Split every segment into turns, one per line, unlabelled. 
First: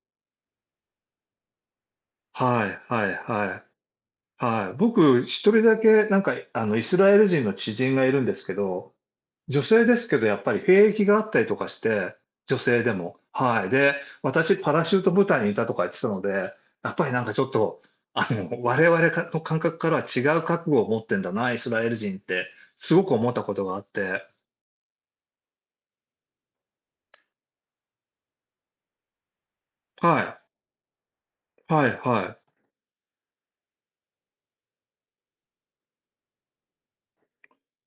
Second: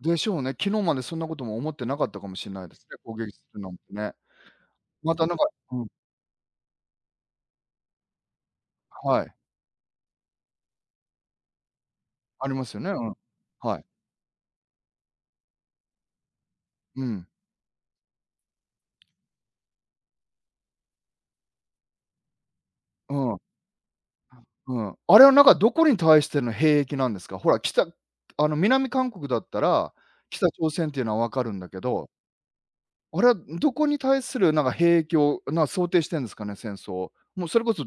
でしょうね、昨日まで、そんな事も思ってなかったかもしれな
は
いです
い
ね、
はい
攻撃す
は
る
い
なんてね、
はい、
ま
僕、
た何
ひ
か
とりだ
うん。
け、何かあのイスラエル人の知人が居るんですけど、
はい。
女性ですけど、やっぱり兵役があったりとかして、
あり
女
ますよ
性
ね、
で
うん、
もはい、
はい。
で、「私、パラシュート部隊に居た」とか言ってたので、やっ
う
ぱり、何
ん。
か、ちょっと、あの、我々かの、感覚からは、違う覚悟を持ってんだな、イスラエル人って、凄く
う
思っ
ん。
た事があって。
うん、あれは何か、どこに対しての兵役なんですか？ほら、北あの南韓国だったら、
はい。
北朝鮮って言うのは分かるんだけ
はい
ど
はい。
あれは、どこに対する何か、兵影響な想定してんですかね？戦争もう、それこそ、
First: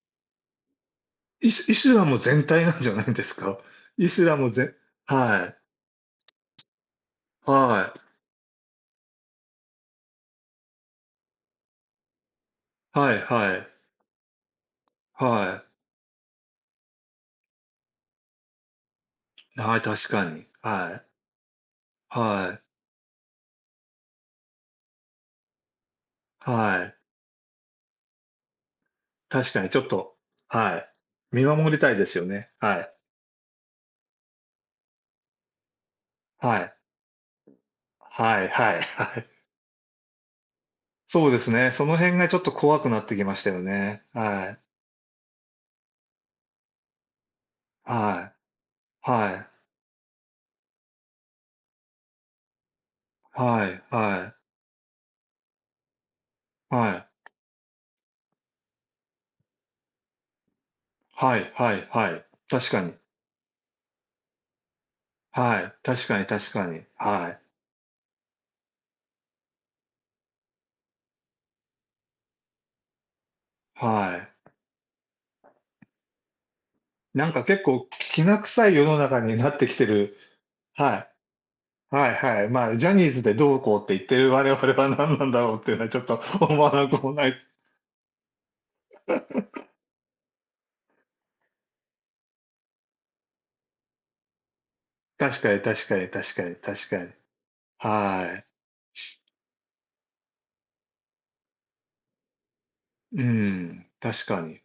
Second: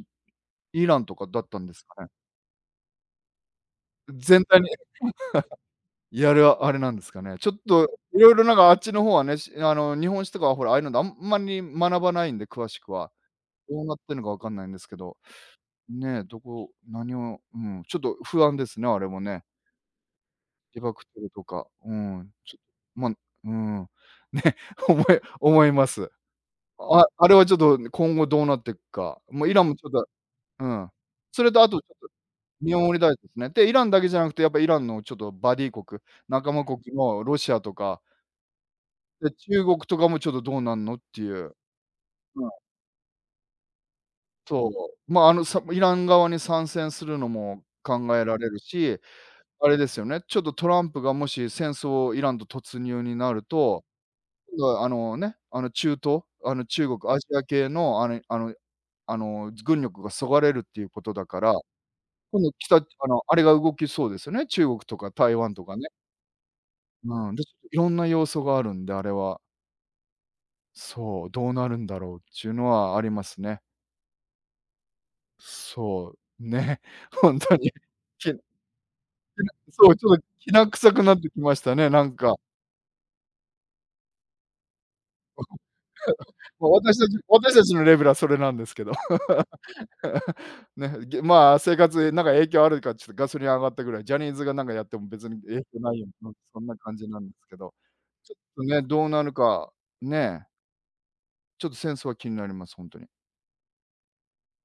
イランとかだっ
イ
たん
ス
で
イ
す
スラ
かね？
ム全体なんじゃないんですか？イスラ
全
ム
体に
ぜは
いや、あれは、あれ何ですかね？ち
い。
ょっと
はい。
色々、何か、あっちの方はね、しあの日本史とかは、ほら、ああいうので、あんまり学ばないんで詳しくは、
はいはい。
どうなってんのか、分んないんですけど、
はい。
ね、どこ何をうん、ちょっと不安ですね、あれもね
はい、確かに、
自
は
爆
い、
テロとか、うん、ちょ
は
っ
い。
とまうんね、おも思います。
はい。
ああれはちょっと、今後どうなって行くか、もう
確
イ
か
ラ
に
ンも
ちょ
ち
っ
ょっと
と、
う
は
ん
い、
そ
見
れと、
守り
後ち
た
ょ
い
っ
で
と
すよね、
見
は
守
い。
りたいですね、で、イランだけじゃなくて、やっぱイランのちょっとバディ国、仲
は
間
い。
国の、ロシアとか
はいはいはい。
で、中国とかも、「ちょっとどうなんの？」って
そ
言
うです
う、
ね、その辺がちょっ
うん。
と怖くなって来ましたよね、はい。
そう、ま、あの、さイラン側に参戦するのも考え
はい
られるし、
はい。
あれですよね、ちょっとトランプが、もし戦争をイランと突入になる
はい
と、
はい。
うあのね、あの中東、あの中
はい。
国アジア系のあれあのあの軍力が削がれるって言う事だ
は
か
い
ら、
はいはい、確
北
かに。
あのあれが動きそうですよね、中国とか台湾
は
と
い、
かね。
確かに確かに、は
うん、
い。
で、いろんな要素があるんで、あれはそう、どうなるんだろうっちゅうのは、ありますね。
はい。
そう、ね、
何
本
か、
当
結
に
構き
き
な臭い世の中になって来て
そうそ
る
う、きな臭く
は
なって来ましたね、
いは
何
い
か。
はい。ま、ジャニーズで、どうこうって言ってる我々は、何なんだろうって言うのは、ちょっと 思わな
私
くも
達
ない。
私達のレベルは、それなんですけど、ね、げ、ま、生活、何か影響あるか、ちょっと、ガソリン上がったぐらい、ジャニーズが、何かやっても別に
確か
影
に
響
確
な
か
いよ、
に確かに
そんな
確
感
か
じ
に、
なんですけど、ちょ
は
っ
い。
とね、どうなるか、ねちょっと、戦争は気になります本当に。
うーん、確かに。